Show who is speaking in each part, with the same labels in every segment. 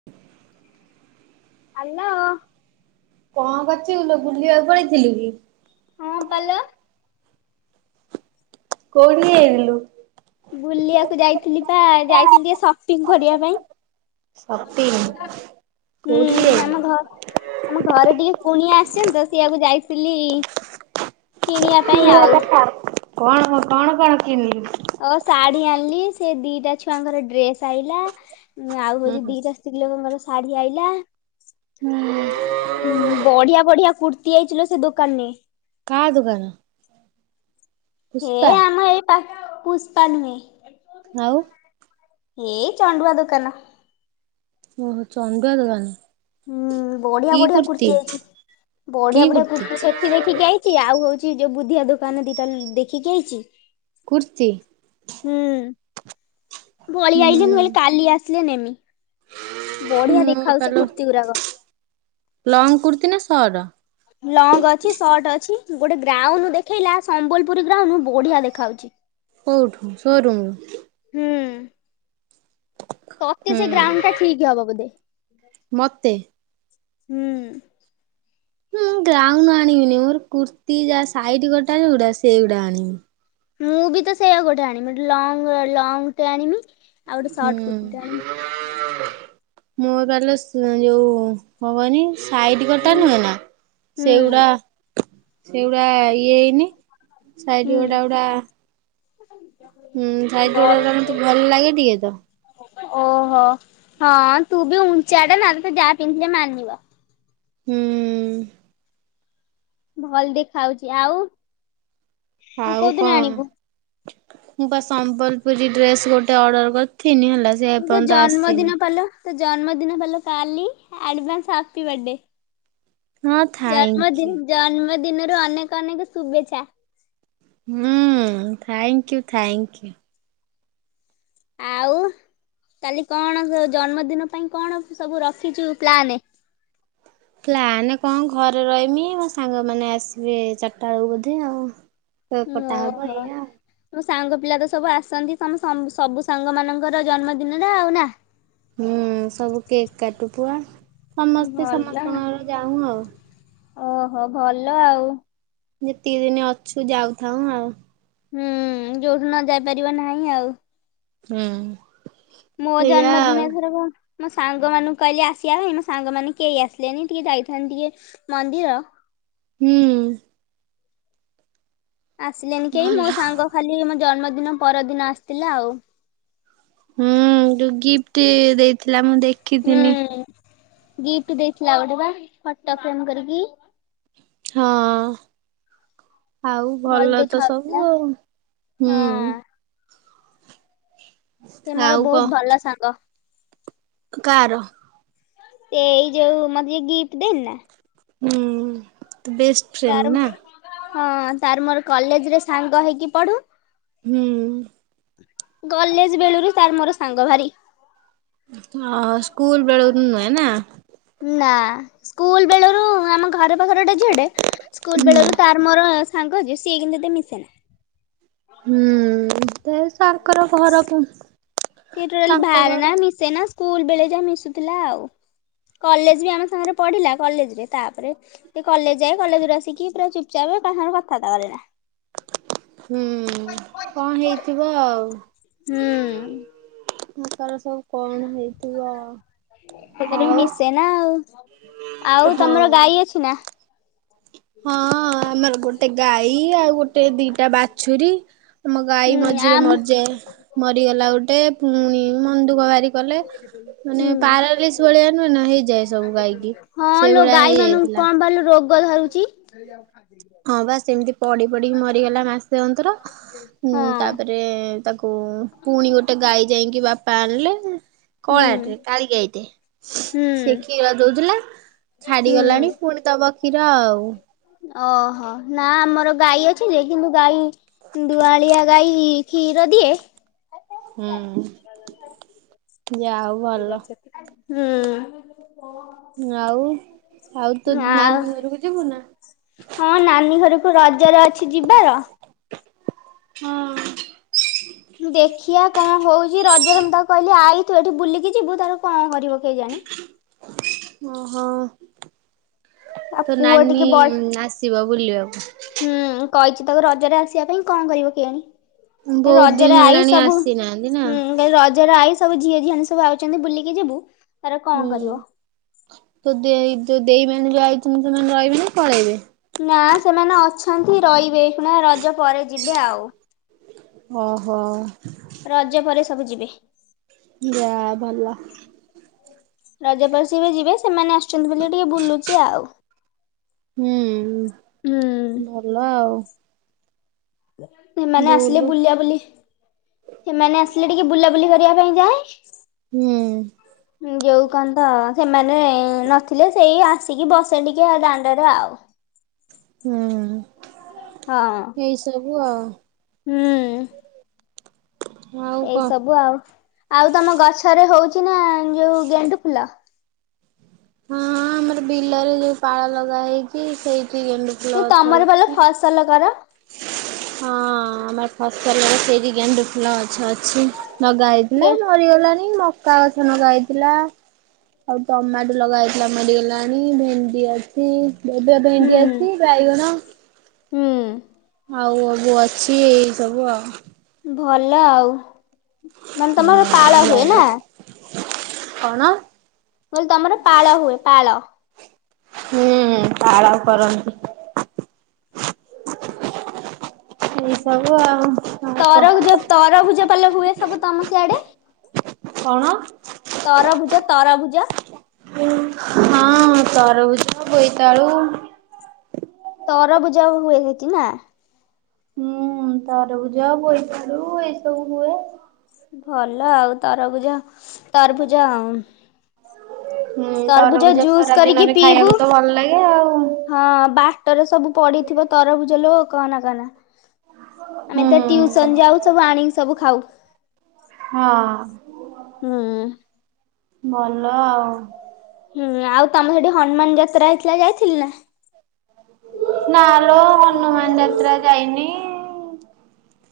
Speaker 1: [inaudible]
Speaker 2: Hello.
Speaker 1: କଣ କରୁଚୁ କିଲୋ ବୁଲିବାକୁ ପଳେଇଥିଲୁ କି?
Speaker 2: ହଁ ପା ଲ।
Speaker 1: କଉଠିକି ଯାଇଥିଲୁ?
Speaker 2: ବୁଲିବାକୁ ଯାଇଥିଲି ପା ଯାଇଥିଲି ଟିକେ ସପିଙ୍ଗ କରିବାରିବା ପାଇଁ। ହୁଁ
Speaker 1: ସପିଂ କୋଉଠିକି
Speaker 2: ଆମ
Speaker 1: ଯାଇଥିଲୁ?
Speaker 2: ଘ ଆମ ଘରେ ଟିକେ କୁଣିଆ ଆସିଛନ୍ତି ତ ସେଇଆକୁ ଯାଇଥିଲି କିଣିବା ପାଇଁ ଆଉ।
Speaker 1: [unintelligible] କଣ କଣ କିଣିଲୁ?
Speaker 2: ଅ ଶାଢୀ ଆଣିଲି ସେ ଦିଟା ଛୁଆଙ୍କର ଡ୍ରେସ୍ ଆଇିଲା ଆଉ
Speaker 1: ହୁଁ
Speaker 2: ହଉଛି
Speaker 1: ହୁଁ।
Speaker 2: ଦିଟା ସ୍ତ୍ରୀ ଲୋକଙ୍କର ଶାଢୀ ଆଇଲା ବଢିଆ ବଢିଆ କୁର୍ତ୍ ତିଆଇଚିଲୋ ସେ ଦୋକାନ ନେ
Speaker 1: କା ଦୋକାନ?
Speaker 2: ହେ
Speaker 1: ପୁଷ୍ପା
Speaker 2: ଆମ ଏ ପା ପୁଷ୍ପା ନୁହେଁ।
Speaker 1: ଆଉ?
Speaker 2: ଏଇ ଚଣ୍ଡୁଆ ଦୋକାନ।
Speaker 1: ଓହୋ ଚଣ୍ଡୁଆ ଦୋକାନ।
Speaker 2: ହୁଁ ବଢିଆ
Speaker 1: କି
Speaker 2: ବଢିଆ
Speaker 1: କୁର୍ତ୍ତି
Speaker 2: କୁର୍ତ୍ତିୀ ଅଇଛି
Speaker 1: କି
Speaker 2: ବଢିଆ ବଢିଆ
Speaker 1: କୁର୍ତ୍ତି
Speaker 2: କୁର୍ତ୍ତୀ ସେଠି ଦେଖିକି ଆଇ ଚି ଆଉ ହଉଚି ଯୋଉ ବୁଧିଆ ଦୋକାନ ଦିଟା ଲ ଦେଖିକି ଆଇଚି।
Speaker 1: କୁର୍ତି
Speaker 2: ହୁଁ ପଳି ଆଇଲିି ମୁଁ
Speaker 1: ହୁଁ।
Speaker 2: କହିଲି କାଲି ଆସିଲେ ନେମି। ବଢିଆ
Speaker 1: ମୁଁ
Speaker 2: ଦେଖାଉଛି ସେ
Speaker 1: ତାହେଲେ
Speaker 2: କୁର୍ତ୍ତିୀ ଗୁରାକ।
Speaker 1: ଲଙ୍ଗ କୁର୍ତ୍ତି ନା ସର୍ଟ
Speaker 2: ଲଙ୍ଗ ଅଛି ସର୍ଟ ଅଛି ଗୋଟେ ଗ୍ରାଉନୁ ଦେଖେଇଲା ସମ୍ବଲପୁରୀ ଗ୍ରାଉନୁ ବଢିଆ ଦେଖା ଯାଉଛି। [inaudible]
Speaker 1: କେଉଠୁ ଶୋ ରୁମ୍ ରୁ?
Speaker 2: ହୁଁ। ତତେ ସେ
Speaker 1: ହୁଁ
Speaker 2: ଗ୍ରାଉନ ଟା ଠିକ୍ ହବ ବୋଧେ
Speaker 1: ମତେ
Speaker 2: ହୁଁ।
Speaker 1: ମୁଁ ଗ୍ରାଉ ଆଣିବିନି ମୋର କୁର୍ତ୍ତୀ ଯା ସାଇଟ୍ କଟା ଯଉ ଗୁଡା ସେଇଗୁଡା ଆଣିମି।
Speaker 2: ମୁଁ ବି ତ ସେଇଆ ଗୋଟେ ଆଣିବି ଗୋଟେ ଲଙ୍ଗ ଲଙ୍ଗଟେ ଆଣିମି ଆଉ ଗୋଟେ
Speaker 1: ହୁଁ।
Speaker 2: ସର୍ଟ କୁର୍ତ୍ତୀଟେ ଆଣିବି
Speaker 1: ମୁଁ ପାଲୋ ସ୍ ଯୋଉ କଣ କହନି? ସାଇଟ୍ କଟା
Speaker 2: ହୁଁ
Speaker 1: ନୁହେଁ ନା ସେଇଗୁଡା ସେଉଡା ଇଏ ହେଇନି ସାଇଡ ଗୋଟା, ଗୋଟା। ହୁଁ ସାଇଟ ଉଡା
Speaker 2: ହୁଁ।
Speaker 1: ମତେ ଭଲ ଲାଗେ ଟିକେ ତ।
Speaker 2: ଓହୋ ହଁ ତୁ ବି ଉଞ୍ଚଟା ନା ଯାହା ପିନ୍ଧିଲେ ମାନିବା।
Speaker 1: ହୁଁ।
Speaker 2: ଭଲ୍ ଦେଖା ଆଉଚି ଆଉ। ତୁ
Speaker 1: ଆଉ
Speaker 2: କୋଉଦିନ
Speaker 1: କଅଁ।
Speaker 2: ଆଣିବୁ?
Speaker 1: ମୁଁ ବା ସମ୍ବଲପୁରୀ ଡ୍ରେସ ଗୋଟେ ଅର୍ଡର କରିଥିନି ହେଲା। ସେ
Speaker 2: ତୋ
Speaker 1: ଏପର୍ଯ୍ୟନ୍ତ ଆସିନି।
Speaker 2: ଜନ୍ମଦିନ ପାଲୋ ଜନ୍ମଦିନ ପା ଲୋ କାଲି ଆଡଭାନ୍ସ ହାପି ବାର୍ଥଡେ।
Speaker 1: ହଁ ଥାଇଙ୍କ୍ୟୁ
Speaker 2: ଜନ୍ମଦିନ୍‌ ଜନ୍ମଦିନରୁ ଅନେକ ଅନେକ ଶୁଭେଚ୍ଛା।
Speaker 1: ହୁଁ ଥ୍ୟାଙ୍କୟୁ ଥ୍ୟାଇଙ୍କି।
Speaker 2: ଆଉ କାଲି କଣ ଜନ୍ମଦିନ ପାଇଁ କଣ ସବୁ ରଖିଛୁ ପ୍ଲାନ।
Speaker 1: ପ୍ଲାନ୍ କଅଁ ଘରେ ରଇମି ମୋ ସାଙ୍ଗମାନେ ଆସିବେ ଚାରିଟା ବେଳକୁ ବୋଧେ ଆଉ। କେକ୍ କଟା ହବ
Speaker 2: ଓହୋ।
Speaker 1: ଏଇଆା ଆଉ।
Speaker 2: ମୋ ସାଙ୍ଗ ପିଲା ତ ସବୁ ଆସନ୍ତି ତମ ସବୁ ସାଙ୍ଗ ମାନଙ୍କର ଜନ୍ମଦିନରେ ଆଉ ନା।
Speaker 1: ହୁଁ ସବୁ କେକ୍ କାଟୁ ପୁଆ ସମସ୍ତେ
Speaker 2: ଭଲ
Speaker 1: ସମସ୍ତଙ୍କର ଯାଉ ଆଉ।
Speaker 2: ଓହୋ ଭଲ ଆଉ।
Speaker 1: ଯେତିକି ଦିନ ଅଛୁ ଯାଉଥାଉ ଆଉ।
Speaker 2: ହୁଁ ଯୋଉଦିନ ଯାଇ ପାରିବ ନାହିଁ ଆଉ।
Speaker 1: ହୁଁ।
Speaker 2: ମୋ
Speaker 1: ସେଇଆ ଆଉ
Speaker 2: ଜନ୍ମଦିନ ଏଥର କ ମୋ ସାଙ୍ଗମାନଙ୍କୁ କଇଲି ଆସିବା ପାଇଁ। ମୋ ସାଙ୍ଗମାନେ କେଇ ଆସିଲେନି ଟିକେ ଯାଇଥାନ୍ତି ଟିକେ ମନ୍ଦିର।
Speaker 1: ହୁଁ।
Speaker 2: ଆସିଲେନି କେଇ। ମୋ
Speaker 1: ଭଲ।
Speaker 2: ସାଙ୍ଗ ଖାଲି ମୋ ଜନ୍ମଦିନ ପରଦିନ ଆସିଥିଲା ଆଉ
Speaker 1: ହୁଁ ଯୋଉ ଗିଫ୍ଟ ଦେଇଥିଲା ମୁଁ
Speaker 2: ହୁଁ
Speaker 1: ଦେଖିଥିନି।
Speaker 2: ଗିଫ୍ଟ ଦେଇଥିଲା ଆଉ ଗୋଟେ ବା ଫଟୋ ଫ୍ରେମ କରିକି।
Speaker 1: ହଁ। ଆଉ ଭଲ ତ ସବୁ ଆଉ ହୁଁ।
Speaker 2: ହଁ ସେ ମୋର
Speaker 1: ଆଉ
Speaker 2: ବହୁତ ଭଲ ସାଙ୍ଗ।
Speaker 1: କା ର
Speaker 2: ଏଇ ଯୋଉ ମତେ ଗିଫ୍ଟ ଦେଇନି ନା
Speaker 1: ହୁଁ ଉଁ ବେସ୍‌
Speaker 2: ତାର ହୁଁ ହଁ ତାର ମୋର କଲେଜ ରେ ସାଙ୍ଗ ହେଇକି ପଢୁ।
Speaker 1: ହୁଁ।
Speaker 2: କଲେଜ ବେଳୁରୁ ତାର ମୋର ସାଙ୍ଗ ଭାରି।
Speaker 1: ହଁ ସ୍କୁଲ ବେଳରୁ ନୁହେଁ ନା।
Speaker 2: ନାଁ ସ୍କୁଲ ବେଳରୁ ଆମ ଘର ପାଖର ଗୋଟେ ଝିଅଟେ ସ୍କୁଲ ବେଳରୁ ତା ମୋର ସାଙ୍ଗ ଯେ ସିଏ କିନ୍ତୁ ଏତେ ମିଶେନା।
Speaker 1: ହୁଁ ସେ ସାରଙ୍କର ଘର କଅଁ।
Speaker 2: ସିଏ ଟୋଟାଲି ବାହାରେନା, ମିଶେନା ସ୍କୁଲ ବେଳେ ଯାହା ମିଶୁଥିଲା ଆଉ। କଲେଜ ବି ଆମ ସାଙ୍ଗରେ ପଢ଼ିଲା। କଲେଜରେ ତାପରେ ସେ କଲେଜ ଯାଏ କଲେଜରୁ ଆସିକି ପୁରା ଚୁପଚାପ୍ କାହା ସାଙ୍ଗରେ କଥାବାର୍ତ୍ତା କରେନା।
Speaker 1: ହୁଁ କଅଁ ହେଇଥିବ ଆଉ।
Speaker 2: ହୁଁ।
Speaker 1: ତାର ସବୁ କଣ ହେଇଥିବ?
Speaker 2: ସେ ଖାଲି
Speaker 1: ଆଉ
Speaker 2: ମିଶେ ନା ଆଉ। ଆଉ
Speaker 1: ହଁ
Speaker 2: ତମର ଗାଈ ଅଛି ନା?
Speaker 1: ହଁ ଆମର ଗୋଟେ ଗାଈ। ଆଉ ଗୋଟେ ଦିଟା ବାଛୁରୀ ଆମ ଗାଈ
Speaker 2: ହୁଁ
Speaker 1: ମଝିରେ
Speaker 2: ଆମ
Speaker 1: ମଜେ ମରିଗଲା ଗୋଟେ ପୁଣି ମନଦୁଃଖ ଭାରି କଲେ।
Speaker 2: ହୁଁ।
Speaker 1: ମାନେ ପାରାଲିସ୍ ଭଳିଆ ନୁହେଁ ନା ହେଇଯାଏ ସବୁ ଗାଈକି। ସେଇ ଭଳିଆ ହେଇଯାଇଥିଲା।
Speaker 2: ପୁଅ ଧରୁଚି।
Speaker 1: ହଁ ବା ସେମିତି ପଡ଼ି ପଡ଼ିକି ମରିଗଲା। ମାସେ ଅନ୍ତର
Speaker 2: ହଁ
Speaker 1: ତାପରେ ତାକୁ ପୁଣି ଗୋଟେ ଗାଈ ଯାଇକି ବାପା ଆଣିଲେ।
Speaker 2: ହୁଁ।
Speaker 1: କଳା ଟେ କାଳୀ ଗାଈଟେ
Speaker 2: ହୁଁ।
Speaker 1: ସେ କ୍ଷୀର ଦଉଥିଲା। ଛାଡିଗଲାଣି
Speaker 2: ହୁଁ
Speaker 1: ପୁଣି ଦବ କ୍ଷୀର ଆଉ।
Speaker 2: ଓହୋ ନା ଆମର ଗାଈ ଅଛି ଯେ କିନ୍ତୁ ଗାଈ ଦୁଆଳିଆ ଗାଈ କ୍ଷୀର ଦିଏ?
Speaker 1: ହୁଁ ଯା ହଉ। ଭଲ
Speaker 2: ହୁଁ।
Speaker 1: ଆଉ ଆଉ ତୋ ତ
Speaker 2: ଆଉ
Speaker 1: ନାନୀ ଘରକୁ ଯିବୁ ନା?
Speaker 2: ହଁ ନାନୀ ଘରକୁ ରଜରେ ଅଛି ଯିବାର।
Speaker 1: ହଁ।
Speaker 2: ଦେଖିଆ କଣ ହଉଛି ରଜରେ ମୁଁ ତାକୁ କହିଲି ଆଈ ତୁ ଏଠି ବୁଲିକି ଯିବୁ ତାର କଣ କରିବ କେଜାଣି?
Speaker 1: ଓହୋ
Speaker 2: ଆଉ
Speaker 1: ତ
Speaker 2: ପୁଅ
Speaker 1: ନାନୀ
Speaker 2: ଟିକେ ବଡ
Speaker 1: ଆସିବ ବୁଲିବାକୁ।
Speaker 2: ହୁଁ କହିଛି ତାକୁ ରଜରେ ଆସିବା ପାଇଁ କଣ କରିବ କେଜାଣି?
Speaker 1: ବହୁତ ଦିନ
Speaker 2: ରଜରେ ଆଇ
Speaker 1: ହେଲାଣି
Speaker 2: ସବୁ
Speaker 1: ଆସିନାହାନ୍ତି ନା?
Speaker 2: ହୁଁ ରଜରେ ଆଇ ଝିଅ ଝିଆନି ଆଉଛନ୍ତି ବୁଲିକି ଯିବୁ। ତାର କଣ
Speaker 1: ହୁଁ
Speaker 2: କରିବ।
Speaker 1: ତ ଦେଇ ଦେଇ ମାନେ ଯୋଉ ଆଇଛନ୍ତି। ସେମାନେ ରହିବେ ନା ପଳେଇବେ?
Speaker 2: ନା ସେମାନେ ଅଛନ୍ତି। ରହିବେ ହେଁଇ ଖିନା ରଜ ପରେ ଯିବେ ଆଉ।
Speaker 1: ଓହୋ।
Speaker 2: ରଜ ପରେ ସବୁ ଯିବେ।
Speaker 1: ଯା ଭଲ।
Speaker 2: ରଜପରେ ସେ ବି ଯିବେ ସେମାନେ ଆସୁଛନ୍ତି ବୋଲି ଟିକେ ବୁଲୁଛି ଆଉ।
Speaker 1: ହୁଁ
Speaker 2: ହୁଁ
Speaker 1: ଭଲ ଆଉ।
Speaker 2: ସେମାନେ ଆସିଲେ
Speaker 1: ବୁଲୁ
Speaker 2: ବୁଲା ବୁଲି ସେମାନେ ଆସିଲେ ଟିକେ ବୁଲାବୁଲି କରିବା ପାଇଁ ଯାଏ।
Speaker 1: ହୁଁ।
Speaker 2: ଯୋଉ କଣ ତ ସେମାନେ ନଥିଲେ ସେଇ ଆ। ଆସିକି ବସେ ଟିକେ ଆ ଦାଣ୍ଡରେ ଆଉ।
Speaker 1: ହୁଁ
Speaker 2: ହଁ
Speaker 1: ଏଇ ସବୁ ଆଉ।
Speaker 2: ହୁଁ।
Speaker 1: ଆଉ
Speaker 2: ଏଇ
Speaker 1: କଣ?
Speaker 2: ସବୁ ଆଉ ଆଉ ତମ ଗଛରେ ହଉଛି ନା ଯୋଉ ଗେଣ୍ଡୁ ଫୁଲ।
Speaker 1: ହୁଁ ଆମର ବିଲରେ ଯୋଉ ପାଳ ଲଗା ହେଇଛି ସେଇଠି ଗେଣ୍ଡୁ ଫୁଲ
Speaker 2: କି
Speaker 1: ଗଛ
Speaker 2: ତମର ଭଲ
Speaker 1: ଅଛି।
Speaker 2: ଫସଲ କର?
Speaker 1: ହଁ ଆମର ଫସଲ ରେ ସେଇଠି ଗେଣ୍ଡୁ ଫୁଲ ଗଛ ଅଛି ନଗା ହେଇ ନା
Speaker 2: ଗ
Speaker 1: ମରିଗଲାଣି ମ ମକା ଗଛ ଲଗା ହେଇଥିଲା ଆଉ ଟମାଟୋ ଲଗା ହେଇଥିଲା ମରିଗଲାଣି ଭେଣ୍ଡି ଅ ଛି ଏବେ
Speaker 2: ହୁଁ
Speaker 1: ଭେଣ୍ଡି ଅଛି ବାଇଗଣ
Speaker 2: ହୁଁ।
Speaker 1: ଆଉ ଅବୁ ଅଛି ଏଇ ସବୁ ଆଉ।
Speaker 2: ଭଲ ଆଉ। ମାନେ ତମର ପାଳ
Speaker 1: ହୁଁ
Speaker 2: ହୁଏ ନା ମୁଁ
Speaker 1: ୟା ୟା କଣ?
Speaker 2: ମୁଁ କହିଲି ତମର ପାଳ ହୁଏ ପାଳ।
Speaker 1: ହୁଁ ପାଳ କରନ୍ତି। ଏଇ ସବୁ ଆଉ କଣ କହ
Speaker 2: ତରଭୁଜ ତରଭୁଜ ପାଲ ହୁଏ ସବୁ ତମ ସିଆଡେ
Speaker 1: କଣ?
Speaker 2: ତରଭୁଜ ତରଭୁଜ।
Speaker 1: ହଁ ତରଭୁଜ ବୋଇତାଳୁ।
Speaker 2: ତରଭୁଜା ହୁଏ ସେଠି ନା।
Speaker 1: ହୁଁ ତରଭୁଜ ବୋଇତାଳୁ ଏଇ ସବୁ ହୁଏ।
Speaker 2: ଭଲ ଆଉ ତରଭୁଜ ତରଭୁଜ ଆଉ।
Speaker 1: ହୁଁ ତରଭୁଜା
Speaker 2: ଜୁସ୍
Speaker 1: ଖରା
Speaker 2: କରିକି
Speaker 1: ଦିନରେ
Speaker 2: ପିଇବୁ।
Speaker 1: ଖାଇବାକୁ ତ ଭଲ ଲାଗେ ଆଉ।
Speaker 2: ହଁ ବାଟରେ ସବୁ ପଡିଥିବ ତରଭୁଜ ଲୋ କହନା କହନା। ଆମେ
Speaker 1: ହୁଁ
Speaker 2: ତ ଟିଉସନ୍ ଯାଉ, ସବୁ ଆଣିକି ସବୁ ଖାଉ।
Speaker 1: ହଁ।
Speaker 2: ହୁଁ।
Speaker 1: ଭଲ ଆଉ।
Speaker 2: ହୁଁ ଆଉ ତମେ ସେଠି ହନୁମାନ୍ ଯାତ୍ରା ହେଇଥିଲା ଯାଇଥିଲୁ ନା।
Speaker 1: ନା ଲୋ ହନୁମାନ୍ ଯାତ୍ରା ଯାଇନି।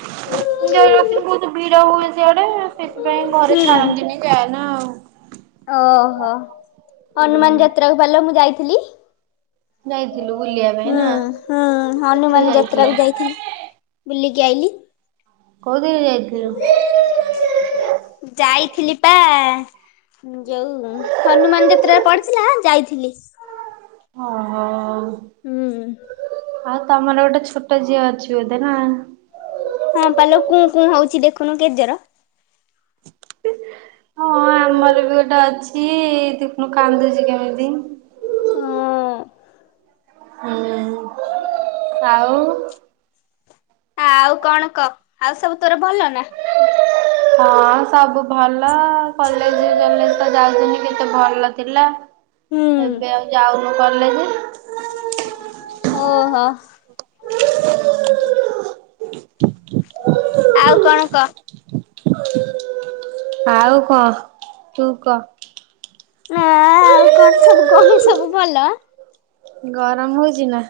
Speaker 1: [unintelligible] ବହୁତ୍ ଭିଡ ହୁଏ ସେଆଡେ, ସେଥିପାଇଁ ଘରେ
Speaker 2: ହୁଁ।
Speaker 1: ଛାଡନ୍ତିନି ଯାଏନା ଆଉ।
Speaker 2: ଓହୋ
Speaker 1: ହୁଁ
Speaker 2: ହନୁମାନ୍ ଯାତ୍ରାକୁ ପାରିଲ ମୁଁ ଯାଇଥିଲି।
Speaker 1: ଯାଇଥିଲୁ ବୁଲିବା ପାଇଁ ନା
Speaker 2: ହୁଁ-ହୁଁ
Speaker 1: କୋଉଥିରେ
Speaker 2: ହନୁମାନ୍ ଯାତ୍ରା
Speaker 1: ଯାଇଥିଲ
Speaker 2: କୁ ଯାଇଥିଲି। ବୁଲିକି ଆଇଲି।
Speaker 1: କୋଉଦିନ ଯାଇଥିଲୁ?
Speaker 2: ଯାଇଥିଲି ପା ଯୋଉ ହନୁମାନ୍ ଯାତ୍ରା ପଡିଥିଲା ଯାଇଥିଲି।
Speaker 1: ଓହୋ।
Speaker 2: ହୁଁ
Speaker 1: ତମର ଗୋଟେ ଛୋଟ ଝିଅ ଅଛି ବୋଧେ ନା?
Speaker 2: ହଁ ପା ଲୋ କୁଁ-କୁଁ ହଉଛି ଦେଖୁନୁ କେତଜୋର।
Speaker 1: ହଁ ଆମର ବି ଗୋଟେ ଅଛି, ଦେଖୁନୁ କାନ୍ଦୁଚି କେମିତି।
Speaker 2: ହଁ।
Speaker 1: ହୁଁ ଆଉ।
Speaker 2: ଆଉ କଣ କ, ଆଉ ସବୁ ତୋର ଭଲ ନା?
Speaker 1: ହଁ ସବୁ ଭଲ କଲେଜ୍ ଗଲେ ତ ଯାଉନି କେତେ ଭଲ ଥିଲା
Speaker 2: ହୁଁ।
Speaker 1: ଏବେ ଆଉ ଯାଉନୁ କଲେଜେ।
Speaker 2: ଓହୋ। ଆଉ କଣ କ।
Speaker 1: ଆଉ କଣ ତୁ କ।
Speaker 2: ନା ଆଉ କଣ ସବୁ [unintelligible] ସବୁ ଭଲ।
Speaker 1: ଗରମ୍ ହଉଚି ନା?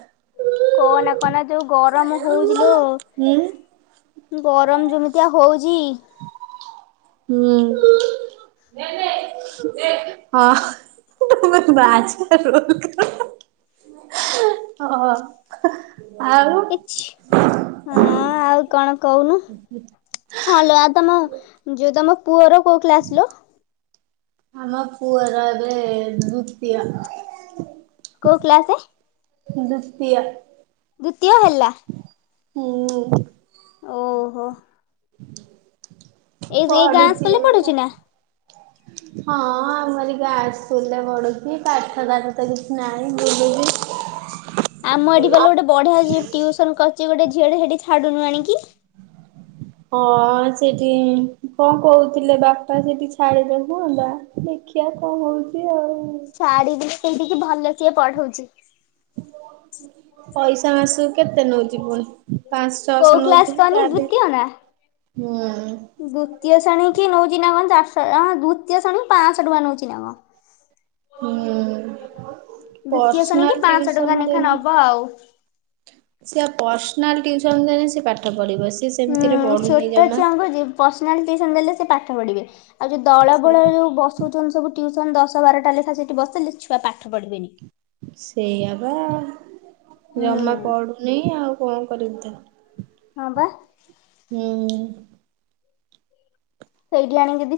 Speaker 2: କହନା-କହନା ଯୋଉ ଗରମ୍ ହଉଚି ଲୋ।
Speaker 1: ହୁଁ
Speaker 2: ଗରମ୍ ଯେମିତିଆ ହଉଚି।
Speaker 1: ହୁଁ ହଁ। [unintelligible] ମା ଛୁଆ ରୋଲ୍ କର ହଁ। ଆଉ
Speaker 2: ହଁ ଆଉ କଣ କଉନୁ। ହଁ ଲୋ ଆଉ ତମ ଯୋଉ ତମ ପୁଅର କୋଉ କ୍ଲାସ୍ ଲୋ?
Speaker 1: ଆମ ପୁଅ ର ଏବେ ଦୁତୀୟ।
Speaker 2: କୋଉ କ୍ଲାସେ?
Speaker 1: ଦୁତିୟ।
Speaker 2: ଦୁତୀୟ ହେଲା।
Speaker 1: ହୁଁ।
Speaker 2: ଓହୋ। ଏଇ ଏଇ ଗାଁ
Speaker 1: ପଢ଼ୁଛି
Speaker 2: ସ୍କୁଲରେ
Speaker 1: ଅବିକା।
Speaker 2: ପଢୁଛି ନା?
Speaker 1: ହଁ ଆମରି ଗାଁ ସ୍କୁଲ୍ ରେ ପଢ଼ୁଛି ପାଠ ସାଠ ତ କିଛି ନାହିଁ ବୁଲୁଚି।
Speaker 2: ଆମ ଏଠି [unintelligible] ଗୋଟେ ବଢିଆ ଟିଉସନ୍ କରୁଚି ଗୋଟେ ଝିଅଟେ ସେଠି ଛାଡୁନୁ ଆଣିକି।
Speaker 1: ହଁ ସେଠି କଣ କହୁଥିଲେ ବାପା ସେଠି [unintelligible] ହୁଅନ୍ତା। ଦେଖିଆ କଣ ହଉଛି ଆଉ।
Speaker 2: ଛାଡ଼ିବୁ ଲୋ ସେଇଠିକି ଭଲ ସିଏ ପଢଉଛି।
Speaker 1: ପଇସା ମାସକୁ କେତେ ନଉଚି ପୁଣି ପାଆଁସ ଛଅଶହ
Speaker 2: କୋଉ କ୍ଲାସ
Speaker 1: ନଉଥିବ
Speaker 2: କହନି
Speaker 1: ଯାହାବି ହେଲେ ହୁଁ।
Speaker 2: ଦୁତୀୟ ଶ୍ରେଣୀ କି ନଉଚି ନା କଣ ଚାରିଶହ ଆଁ ଦୁତୀୟ ଶ୍ରେଣୀ କି ପାଆଁସ ଟଙ୍କା ନଉଛି ନା କଣ।
Speaker 1: ହୁଁ
Speaker 2: ଦ୍ଵିତୀୟ ଶ୍ରେଣୀ କି
Speaker 1: ପର୍ସନାଲ
Speaker 2: ପାଞ୍ଚଶହ ଟଙ୍କା
Speaker 1: ଟିଉସନ୍
Speaker 2: ଲେଖା
Speaker 1: ଦେନେ
Speaker 2: ନବ ଆଉ।
Speaker 1: ସିଏ ପର୍ସନାଲ ଟିଉସନ ଦେନେ ସିଏ ପାଠ ପଢିବ ସିଏ
Speaker 2: ହୁଁ
Speaker 1: ସେମିତିରେ ପଢୁନି
Speaker 2: ଛୋଟୋ
Speaker 1: ଜମା।
Speaker 2: ଛୁଆଙ୍କୁ ଯି ପର୍ସନାଲ ଟିଉସନ ଦେଲେ ସେ ପାଠ ପଢିବେ ଆଉ ଯୋଉ ଦଳ
Speaker 1: ସେ
Speaker 2: ବଳ ହେଇ ଯୋଉ ବସ୍ ସୋଉଚନ୍ ସବୁ ଟିଉସନ ଦଶ ବାରଟା ଲେଖା ସେଠି ବସିଲେ ଛୁଆ ପାଠ ପଢିବେନି।
Speaker 1: ସେଇଆ ବା
Speaker 2: ହୁଁ
Speaker 1: ଜମା ପଡୁନି ଆଉ କଣ କରିବି ତାକୁ।
Speaker 2: ହଁ ବା।
Speaker 1: ହୁଁ।
Speaker 2: ସେଇଠି ଆଣିକି ଯଦି